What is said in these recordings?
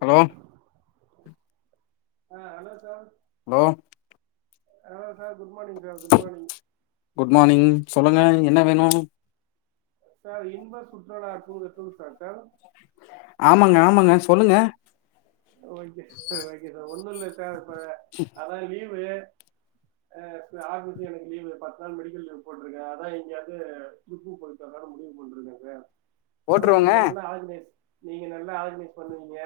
Hello ஆ hello sir hello hello ஆ good morning sir good morning good morning சொல்லுங்க என்ன வேணு சார் இன்ப சுற்றுலா டூர் எப்பங் சார் சர் ஆமங்க ஆமங்க சொல்லுங்க okay sir okay sir one ஒன்னுல்ல சார் இப்ப அதா லீவு ஆ ஆகஸ்ட்ல எனக்கு லீவு பத்து நாள் மெடிக்கல் லீவ் போட்ருக்கே அதா எங்கேயாச்சு ட்ரிப்பு போயிட்டு வரலான்னு முடிவு பண்ருக்கேங்க சார் அதா போட்ருவோங்க நீங்க நல்லா ஆர்கனைஸ் நீங்க நல்லா ஆர்கனைஸ் பண்ணுவீங்க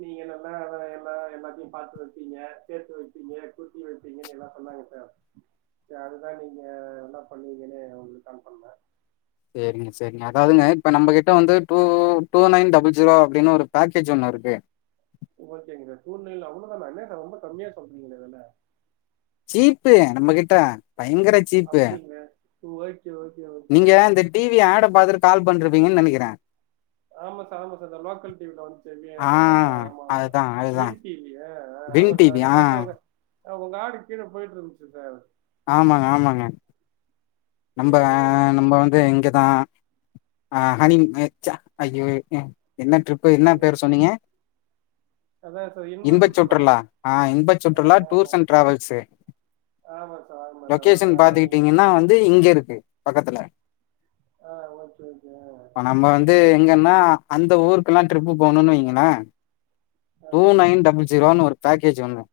நீங்க நல்லா அதா எல்லா எல்லாத்தையு பாத்து வைப்பீங்க சேத்து வைப்பீங்க கூட்டி வைப்பீங்கன்னு எல்லா சொன்னாங்க சார் சே அதுதா நீங்க நல்லா பண்ணுவீங்கன்னு உங்களுக்கு கால் பண்ணே சேரிங்க சேரிங்க அதாதுங்க இப்ப நம்ம கிட்ட வந்து டூ நைன் டபுள் ஜீரோ அப்டின்னு ஒரு பேக்கேஜ் ஒண்ணு இருக்கு ஓகேங்க சார் சூழ்நிலைல அவ்ளோதானா என்ன சார் ரொம்ப கம்மியா சொல்றீங்களே இதுல சீப்பு நம்ம கிட்ட பயங்கர சீப்பு டூ ஒயிட் நீங்க இந்த டிவி ஆட பாத்துட்டு கால் பண்றிப் பீங்கன்னு நெனைக்கிறே ஆமா சார் ஆமா சார் இந்த லோக்கல் டிவில வந்து சேவ ஆ ஆஹ் ஆமா ஆமா அதுதா அதுதா வின் டிவி் ஆஹ் வின் ஆமா சார் டிவி அத ஆ பா்த்தவாங்க உங்க ஆடு கீழே போயிட்டு இருந்துச்சு சார் ஆமாங்க ஆமாங்க நம்ப ம், ம், நம்ப வந்து எங்க நான் ஹ்ஹனி அஐயோ என்ன ட்ரிப்பு என்ன ம். பேரு சொன்னீங்க அதான் சார் இன்ப இன்பச் சுற்றுலா ஆஹ் இன்ப ஆ சுற்றுலா ஆ. டூர்ஸ் அண்ட் டிராவல்ஸ் ஆமா சார், ஆமா சார். லொகேஷன் அதான் அதான் நீங்க பாாரத்துக்கிட்டீங்கன்னா வந்து இங்க இருக்கு பக்கத்துல ஆ ஓகே, ஓகே. இ ஆ, நம்ம வந்து எங்க அ அந்த ஊருக்குெல்லா ட்ரிப்பு போகணும்னு வைங்களே ஆ. டு நைன் டபள் ஜிரோ ஒரு பேக்கேஜ் ஒண்னு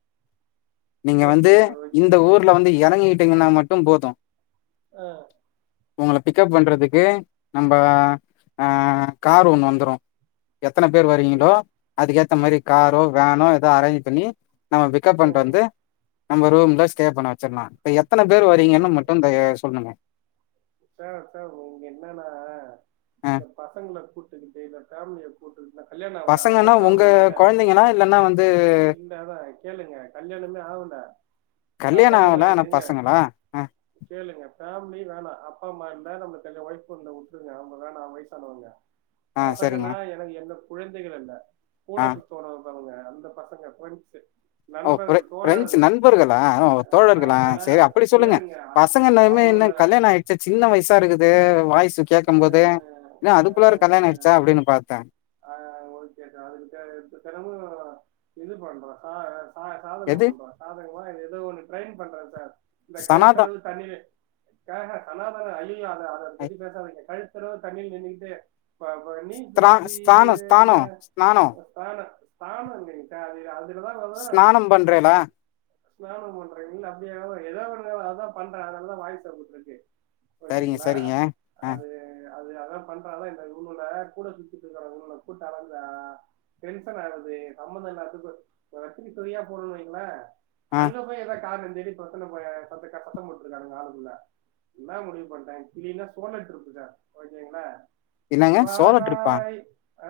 நீங்க வந்து ஓகேங்க சார், ஓகே. இந்த ஊர்ல வந்து இறங்கிட்டு ந்திங்கன்னா மட்டு போது ஆஹ் உங்கள பிக்கப் பண்றதுக்கு நம்ப கார் ஆஹ் ஒன்னு வந்துரு எத்தன பேர் வரீங்களோ ம், அதுக்கேத்த மாரி ஆ, காரோ வேனோ ஏதோ அரேஞ்ச் பண்ணி நம்ம பிகப் பண்ணிட்டு ம், வந்து நம்ம ரூம்ல ஸ்டே பண்ண வச்சிடலாம் இப்ப எத்த எத்தன பேர் வரீங்க ம். மட்டும் சொல்லுங்க சார் சார் இங்க என்னன்னா அ இந்த பசங்கள கூட்டுக்கிட்டு இந்த பேமிலிய கல்யாணம் ஆவல அதனால பசங்கன்னா உங்க பேமிலி இல்ல, கொழந்தைங்களா? இல்லன்னா வந்து இல்ல அதா கேளுங்க கல்யாணமே ஆவல கல்யாணம் பசங்களு ஆகல ஆனா இருங்க பசங்களா ஆ கேளுங்க. பேம்லி வேணா அப்பா அம்மா இருந்தா நம்மளுக்கு ஒயஃப் வந்த குடுத்துருகாங்க அவங்கத நா வயசானவங்க. ஆ சரிங்க பசங்கன்னா எனக்கு என்ன. குழந்தைகள் அல்ல. கூட ஆ சுத்துவானோ. இப்பவுங்க அந்த பசங்க பிரண்ஸ்சு. ஒ பிரெ பிரெஞ்சு நண்பர்களா தோழர்களா அதனால சரி அப்டி சொல்லுங்க கேளுங்க அ- பசங்க என்னய்மே இன்னு அவனோட கல்யாண ஆகி. ச்ச சின்ன வயசா இருக்குது வாய்ஸ்சு கேட்கு போது, என்ன அதுக்குள்ளாரு கல்யாண ஆயிடுச்சா அப்படின்னு பாத்த ஆஹ் ஒகே நா அதுக்குத தினமு இது பண்றோ ஆஹ் ஆஹ் அ சாதக எது பண் சாதகமா ஏதோ ஒ பண்றேன் சார் இந்த சனாதம் கழுத்தளவு தண்ணீர் சனாதன அழி அத ஐ பத்தி பேச. ப்ரோ தண்ணியில் நின்னுக்கிட்டு. [unintelligible] தானஸ் ஸ்தானோ ஸ்னானோ. ஸானம் ஒன்னு இக்க அது யாரு. ஸ்நானம் பண்றேலா. ஸ்நானம் பண்றேல் இல்ல அப்படிய ஏதாவ ஒன்னு அதா பண்றேன் அதனாலதா வாய்ஸ் அப்படி இருக்கு. சரிங்க ஓகேயங்கள சரிங்க ஆ அது. அது அதா பண்றா இந்த இவுகள கூட சுத். ட்டு இருக்கற கூட்டு அலைஞ்சா டென்ஷன் ஆகுது சம்பமந்த இல்லாதத்துக்கு சரி [unintelligible] ஆ அன்ன போய் ஏதோ காதுல தேடி பாத்து நம்ப சொந்தக்கார் சத்தம் போட்டிருக்கானுங்க ஆளுக்குள்ள என்ன முடிவு பண்டே கிளீனா [unintelligible] எடுத்துட்டு போய்டன் ஓகேங்களா என்னங்க சோழ டிருப்பா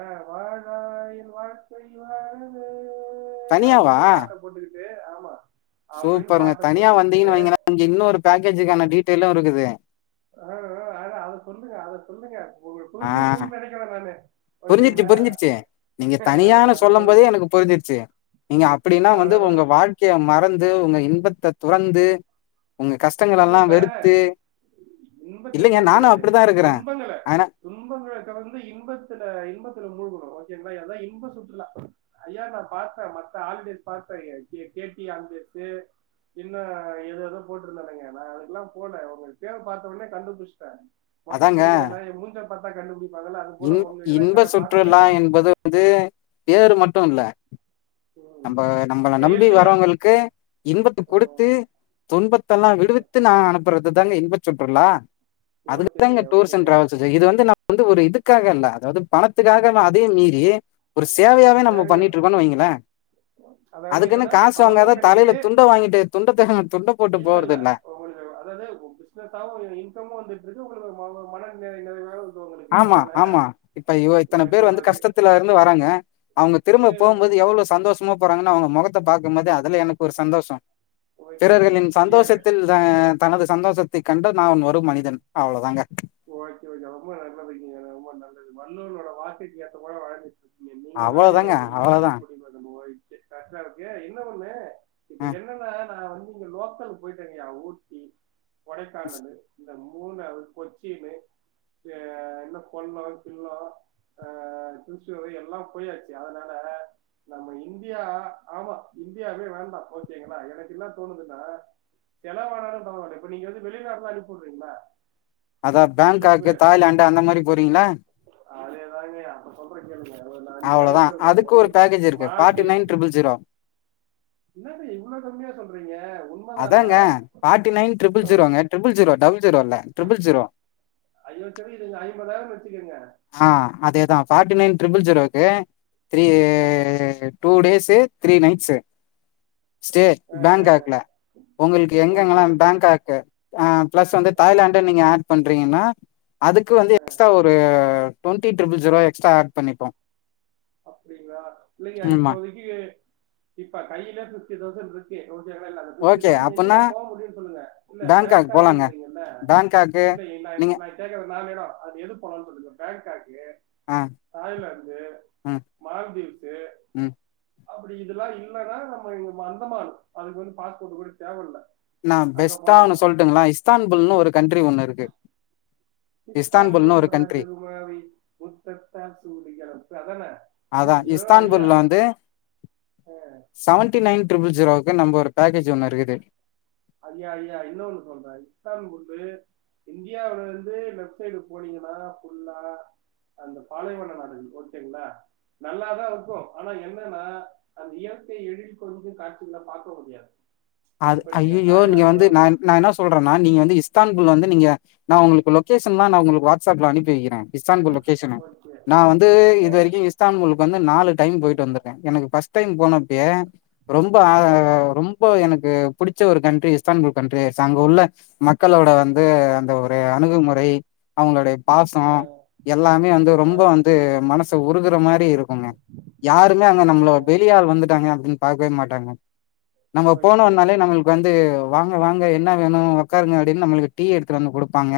அ வாழாயில் வாழ்க்கை வாழவே சோ தனியாவா அப்டின்னே பாட்ட போட்டுகிட் பே ஆமா அப்படின்னு சூப்பருங்க பாட்டை தனியா போட்டுக்கிட்டு வந்தீங்கன்னு வைங்கள இங்க இன்னொரு பேக்கேஜுக்கான டீடைல்லு இருக்குது ஆஹ் அத அத சொல்லுங்க அத சொல்லுங்க உங்கள புரிஞ்சுருக்குன் நெனைக்கற நானு புரிஞ்சிருச்சி ஓகேங்களா புரிஞ்சிருச்சி நீங்க ஆஹ் தனியான அதை சொல்லும் சொல்லுங்க போதே எனக்கு புரிஞ்சிருச்சி நீங்க அப்டினா வந்து அவ்வளவுதான் உங்க வாழ்க்கைய மற ந்து உங்க இன்பத்தை துறந்து உங்க கஷ்டங்கள் எல்லாம் இன்பத்த வெறுத்து இன்பத்த இல்லைங்க துறக்க நானும் கூடாது அப்படிதான் இருக்கிறேன் துன்பங்கள ஆனா துன்பங்கள கடந்து இன்ப த்துல இன்பத்துல முழுகனு ஓகேங்களா ஏனா இன்பம் சுற்றுலா ஐயா நா பாத்த மத்த ஹாலிடேஸ் [unintelligible] இல்ல எதேதோ போட் [unintelligible] நா அதுக்கல்லா போல உங்களுக்கு பேரப் பாத்த உடனே கண்டுபுச்சிட்டே மொச அதாங்க புடிக்கிற நாய் மூஞ்சிய பார்த்தா கண்டுபிடி இன் இன்ப சுற்றுலா என்பது கண்டுபிடிச்சிட்டேன் வந்து பேரு மட்டு மட்டுஇல்ல ம். நம்ம நம்மள நம்பி செயல்லையும் வரவங்களுக்கு இன்பத்து கொடுத்து ம், துன் பத்தெல்லா ம். விடுவித்து நா அனுப்புறது தாங்க இன்பத்து சுற்றுலா அதுக்குதாங்க ஓகேங்கய்யா டூர் சென்டர் ஓகேங்கய்யா ஆரம்பிச்சிருக்கு இது வந்து நம வந்து ஒரு இதுக் க்காக அல்ல அதாது பணத்துக்காக அதையு மீறி ஒரு சேவையாவே நம்ம சேவையும் பண்ணிட்டு இருக்கோனு வைங்களே அதாவது அதுக்குன்னு என்னன்னா காசு பணமும் வாங்காத தலையில கிடைக்குது துண்ட வாங்கிட்டு துண்டத்த துண்ட போட்டு போறது இல்ல உங்களுக்கு அதாவது பிசினஸாவும் இன்கமும் வந்துட்டு இருக்கு உங்களுக்கு ம- மன நிறை நிறைவே ஆமா ஆமா இப்ப இவ இத்தனை ஓகே பேர் வந்து ஓகே கஷ்டத்துல இருந்து வராங்க அவங்க திரும்ப போகும் போது எவ்வளவு சந்தோஷமா போறாங்கன்னு அவங்க முகத்த பாக்கும்போது அதுல எனக்கு ஒரு சந்தோஷம் ஓகேங்க பிறர்களின் ஐயா ஐயா சந்தோஷத்தில் தனது சந்தோஷத்தை கண்டு நான் ஒரு மனிதன் அவ்ளோதாங்க ஓகே ஓகே ரொம்ப நல்லதுக்குங்க ஐயா ரொம்ப நல்லது வள்ளுவரோட வார்த்தைக்கு ஏத்தவாறு வாழ்ந்து அவ்வளோ தாங்க அவ்வளோதா ஓகே கரெக்டா இருக்கு என்ன ஒண்ணு இப்ப அஹ். என்னன்னா வந்து இங்க லோக்கல் போயிட்டங்கயா ஊட்டி கொடைக்கானல் மூணாறு கொச்சி ஹ என்ன கொல்ல கில்லோ அ திருச்சூர் எல்லாம் போயாச்சு அதனால நம்ம இந்தியா ஆமா இந்தியாவே வேண்டாம் ஓகேங்களா எனக்கு என்ன தோணுதுன்னா செலவணாலும் பரவால்ல இப்ப நீங்க வந்து வெளிநாடுலா சொல்றீங்கள அதா பேங்காக் தாய்லாந் அந்த மாரி போறீங்களா ஆ அதே தாங்கய்யா இப்ப சொல்ற கேளுங்க ஒரு நான் அஞ்சு இடம் அவ்ளோதா வச்சிருக்கேன் அதுக்கு ஒரு பேக்கேஜ் இருக்கு பார்ட்டி நைன் ட்ரிபிள் ஜீரோ என்ன இது இவ்வளவு கம்மியா சொல்றீங்க உண்மைதானா அதாங்க ஃபார்ட்டி நயன் ட்ரிபிள் ஜீரோங்க ட்ரிபள் ஜீரோ டபுள் ஜீரோ இல்ல ட்ரிபள் ஜீரோ ஐயோ தெரியுதுங்க ஐம்பதாயிரம் வச் ஆ அதேதான் ஃபார்ட்டி நைன் ட்ரிபிள் ஜீரோக்கு three two days three nights stay பேங்காக்ல உங்களுக்கு ஓகே எங்கங்கலா ஓகே பேங்காக் அ ப்ளஸ் வந்து தாய்லாண்டு நீங்க ஆட் பண் பன்றீங்கனா அதுக்கு வந்து எக்ஸ்ட்ரா ஒரு அ twenty triple zero extra add பண்ணப்போ அப்டிங்ளா இல்லெங்க ஆமா. இப்போதக்கி இப்ப கையில ஃபிஃப்டி தௌசண்ட்ருக்கு [unintelligible] ஃபிஃப்டி ஓகே. தௌஸன்கு அப்பன்னா எங்கங்க போ முடியுன் சொல்லுங்க இல்ல பேங்காக் போலாங்க. பேங்காக்குன்றீங்கல்ல பேங்காக்கு இல்ல எ நா நீங்க நா கேக்குற நாலெடொ அது எது போலான் சொல்லுங்க பேங்காக் கு ஆ, தாய்லாந்து ம், மால்தீவ்ஸு ம். அப்டி இதெல்லா இல்லனா நம்ம அந்தமான் அதுக்கு வந்து பாஸ்போட் கூட தேவல்ல நா பெஸ்ட்டா ஒன்னு சொல்ட்டுங்ளா இஸ்தான்புல்னு ஒரு கண்ட்ரி ஒண்ணுருக்கு இஸ்தான்புல் ராஜகுமாரி முத்தத்த சூடுகிறம் ந அதான அதா இஸ்தான்புல் வந்து செவன்டி நைன் ட்ரிபிள் ஜீரோவுக்கு நம்ப ஒரு பேக்கேஜ் ஒன்னு இருக்குது ஐயா ஐயா இன்னொன்னு சொல்றே இஸ்தான்புல்லு இந்தியாவுலருந்து லெஃப்ட் சைடு போனீங்கனா ஃபுல்லா அந்த பாலைவன நாடுகள் ஓகேங்ளா நல்லாதாருக்கு ஆனா என்னனா அந்த இயற்கை எழில் கொஞ்சு காட்சிகள பாக்க முடியாது அது இப்ப அய்யய்யோ நீங்க வந்து தாய்லாந்தோ நான் நா என்ன சொல்றனா நீங்க வந்து இஸ்தான் புல் வந்து நீங்க நா உங்ளுக்கு லொகேஷன்லா நா உங்களுக்கு வாட்ஸ்அப்ல அனுப்பி வக்கிறே இஸ்தான்புல் லொகேஷனு ஓகே நா வந்து ஓகே இதுரைக்கு இஸ்தான்புல்கு வந்து நாலு டைம் போயிட்டு வந்துர்கே எனக்கு பஸ் டைம் போனப்பயே ரொம்ப ஆ ரொம்ப எனக் கு புடுச்ச ஒரு கண்ட்ரி இஸ்தான்புல் கண்ட்ரி ஆயிர்ச்சு அங்க உள்ள மக்களோட வந்து த ஒரு அணுகுமுறை அவுங்களுடைபாசம் எல்லாமே வந்து ரொம்ப வந்து மனசு உருகுற மா ரி இருக்குங்க யாருமே அங்க நம்ள வெளியாள் வந்துட்டாங்க அப்டின் பாக்கவே மாட்டாங்க ஓ வந்தாலே நம்மளுக் வந்து து வாங்க வாங்க என்ன வேணு ஒக்காருங்க அப்டின் நம்மளுக்கு டீ எடுத்துட்டு வந்து குடுப்பாங்க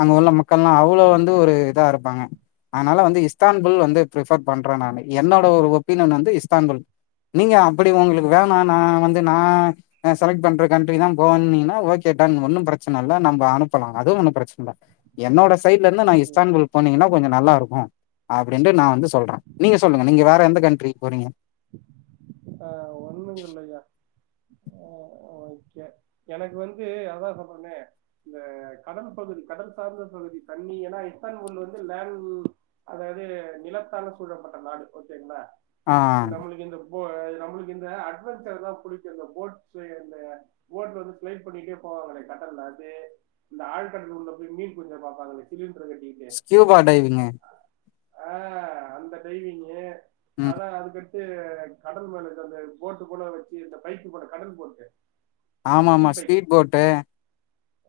அங்க உள்ள மக்கள்லா அவ்ளோ வந்து ஒரு இதா இருப்பாங்க அனால வந்து இஸ்தான்புல் வந்து பிரஃபர் பண்றே நானு என்னோட ஒரு ஒபீனியன் வந்து இஸ்தான்புல் நீங்க அப்ப டி உங்களுக்கு வேணா நா வந்து நா நா செலக்ட் பண்ற கண்ட்ரி தா போனு இன்னிங்க ஒகே டன் ஒன்னு பிரச்சன இல்ல நம்ம அனுப்பலா அதுவு ஒன்னு பிரச்சன இல்ல என்னோட சைட்ல இருந்து நா ஓகே இஸ்தான்புல் போனிங்கன்னாவ் கொஞ்ச நல்லா இருக்கு அப்டின்டு நா வந்து சொல்றே நீங்க சொல்லுங்க நீங்க வேற எந்த கண்ட்ரி போறீங்க ஆஹ் அஹ் ஓகே எனக்கு வந்து அதா சொல்றேனே இந்த கடல் பகுதி கடல் சார்ந்த பகுதி தண்ணி ஏன்னா இஸ்தான்புல்ல வந்து லேன் அதாவது நிலத்தால சூழப்பட்ட நாடு ஓகேங்களா ஆ நம்மளுக்கு இந்த போ அது நம்மளுக்கு இந்த அட்வென்சர் தா புடிக்கு இந்த போட்ஸ்ஸு இந்த போர்டு வந்து ப்ளைட் பண்ணிட்டே போவாங்களே கடல்ல அது இந்த ஆழ்கடல் உள்ள மீன்புடிக்க பாப்பாங்களே திமிங் ஸ்கியூபா டைவிங்கு ஆஹ் அந்த டைவிங்கு ம் அதா அதுக் கு கடல் மேல அந்த போட்டு போல வச்சு இந்த பைக்கு போட கடல் போட்டு ஆமா ஆமா ஸ்பீட் போட்டு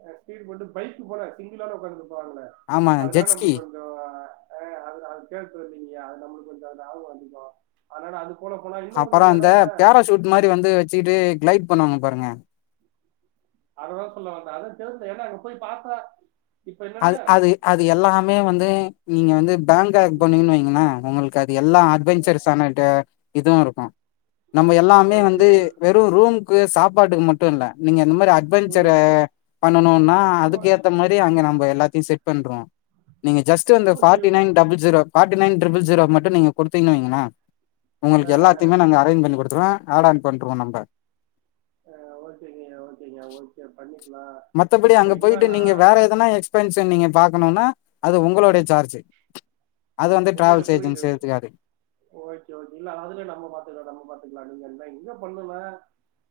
அ ஸ்பீட்டு போட்டு பைக்கு போல சிங்கிளா ஆள் உக்காந்து போவாங்கள ஆமா அதனால ஜெட்ஸ்கி நமக்கு கொஞ்சொ அஹ் அத அது கேட்கறதீங்கயா அது நம்மளுக்கு கொஞ்சொ அந்த ஆர்வொ அதிகொ ஆனாலு அதுக் அப்பற அந்த பேராசஷூட் மாரி வந்து வெச்சுக்குட்டு கிளைப் பண்ணுவாங்க பாருங்க அததா சொல்ல வந்தே அதா தெரிதே ஏன்னா அங்க போய் பாத்தா அது அது அது எல்லாமே வந்து இ நீங்க வந்து பேங்க் ஆக் ம், போனீங்கன்னு வைங்களே உங்களுக் அ எல்லா அஹ், அட்வெஞ்சர்ஸ் செமட்டு இதுவு இருக்கு நம்ம எல்லாமே வந்து வெறு ரூம் கு சாப்பாட்டுக்கு மட்டு இல்ல நீங்க இந்த மாரி அட்வெஞ்சர் ம், பண்ணனுனா அதுக்கு ஓ- ஏத்த மாரி அங்க நம் இப்ப எல்லாத்தையும் செட் பண்றோ நீங்க ஜஸ்ட் வந்து ஃபார்டி ஓகேப்பா nine double zero forty nine triple zero மட்டு நீங்க குடுத்திங்கன் வைங்களே உங்களுக்கு அஹ், எல்லாத்தைமே அஹ், நாங்க அரேஞ்ச் பண்ணி குடுத்துருவ ஆட் ஆன் பண்ட்ருவோ நம்ப ஆ ஓகேங்க ஓகேங்க ஓகே பண்ணிக் மத்தபடி அங்க போயிட்டு நீங்க வேற எதனா எக்ஸ்பென்ச நீங்க பாக்கணுனா அது வந்து இல்ல இல்ல டிராவல்ஸ் புரியுது ஏஜென்சி எடுத்துக்காது ஓகே ஓகே இல்ல அதுல நம்ம பாத்துக்லா நம்ம பாத்துக்லா நீங்க நா என்ன பண்ணுனா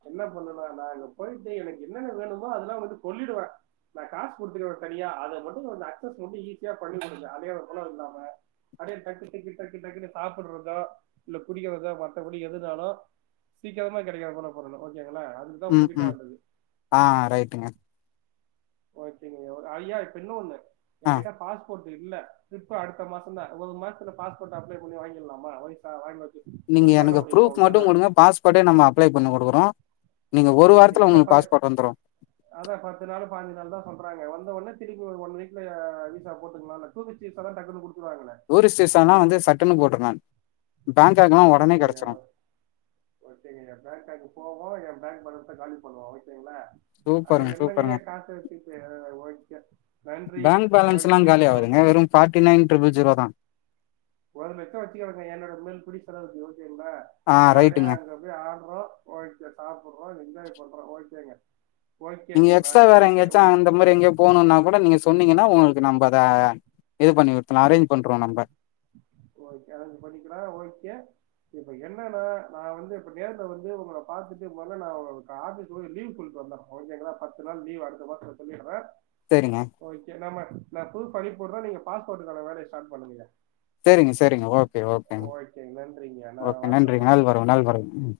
என்ன பண்ணுனா நா அங்க போய்ட்டு எனக்கு என்னென்ன வேணுமோ அதெல்லா வந்து சொல்லிடுவ நா காசு குடுத்துடுவ தனியா அத மட்டு கொஞ்ச அக்ஸஸ் மட்டு ஈ ஸியா பண்ணி குடுங்க அலையது போல இல்லாம அடே டக்கு டக்கு டக்கு டக்குன்னு சாப்பிடறதோ இல்ல குடிக்கிறதோ மற்றபடி எதுனாலு சீக்கிரமா கெடைக்கா போல பண்ணனு ஓகே ம் ம் ஆ ரைட்டுங்க ஓகேங்க ஐயா இப்ப இன்னொன்னு ஆ எங்கிட்ட பாஸ்போட் இல்ல ட்ரிப்பு அடுத்த மாசந்தா ஒரு மாசத்துல பாஸ்போர்ட் அப்ளை பண்ணி வாங்கிர்லாமா வைசா வாங் நீங்க எனக்கு ப்ரூஃப் மட்டு குடுங்க பாஸ்போர்ட்டே நம்ம அப்ளை பண்ணி குடுக்குறோ ஓகே ஏனா ப அதா பத்து நாளு பாஞ்சு நாளுதா சொல்றாங்க வந்த ஒன்னே திருப்பி ஒரு ஒன் வீக்ல அ வீசா போட்டுக்லால டூரிஸ்ட் விசாதா டக்குனு கு டூரி்ஸ்ட் விசானா வந்து சட்டுனு போட்டுருலா பேங்காக்லா ஒடனே ஓகேங்கய்யா கெடச்சிறோ ஓகேங்கய்யா பேங்காக் போவோ என் பேங்க் பேலன்ஸ காலி பண்ணுவோ ஒகேங்ளா சூப்பருங்க சூப்பருங்க ஓகே நன்றி பேங்க் பேலன்ஸ் எல்லா ஓகே காலி நா ஆவாதுங்க வெறு ஃபார்டி நைன் ட்ரிபிள் ஸிரோ தா ஒடம்பு எக்ஸ்ரா வச்சுக்கோங்க என்னோட மெல் குடி செலவுக்கு ஓகேங்களா ஆ அப்படியே ரைட்டுங்க அங்க போய் ஆடுறோ ஓகே சாப்புடுறோ என்ஜாய் பண்றோ ஒகேங்க நீங்க எக்ஸ்ட்ரா வேற எங்காச்சு அந்த மாரி எங்கோ போணுனா குட நீங்க சொன்னீங்கனா உங்களுக்கு நம் பா அ இது பண்ணி விட்ருலா அரேஞ்ச் பண்றோம் நம்ப ஓகே அரேஞ்சு பண்ணிக்கலா ஓகே இப்ப என்னன்னா நா வந்து இப்ப நேரல வந்து உங்கள பாத்துட்டு போனா நா ஆபீஸ் போய் லீவ் சொல்டு வந்தறேன் ஒகேங்லா பத்து நாள் லீவ் அடுத்த மாசத்துல சொல்லிடுறே சேரிங்க ஓகே நம்ம ந தூ படி போடுற நீங்க பாஸ்போர்ட்கான வேலய ஸ்டார்ட் பண்ணுக செரிங்க செரிங்க ஓ கே ஓகேங்க நன்றிங்கய்யா. நான் ஓகே வாட்ஸ்அப் நன்றி பண்றேன். நல்வரவு நல்வரவு ம்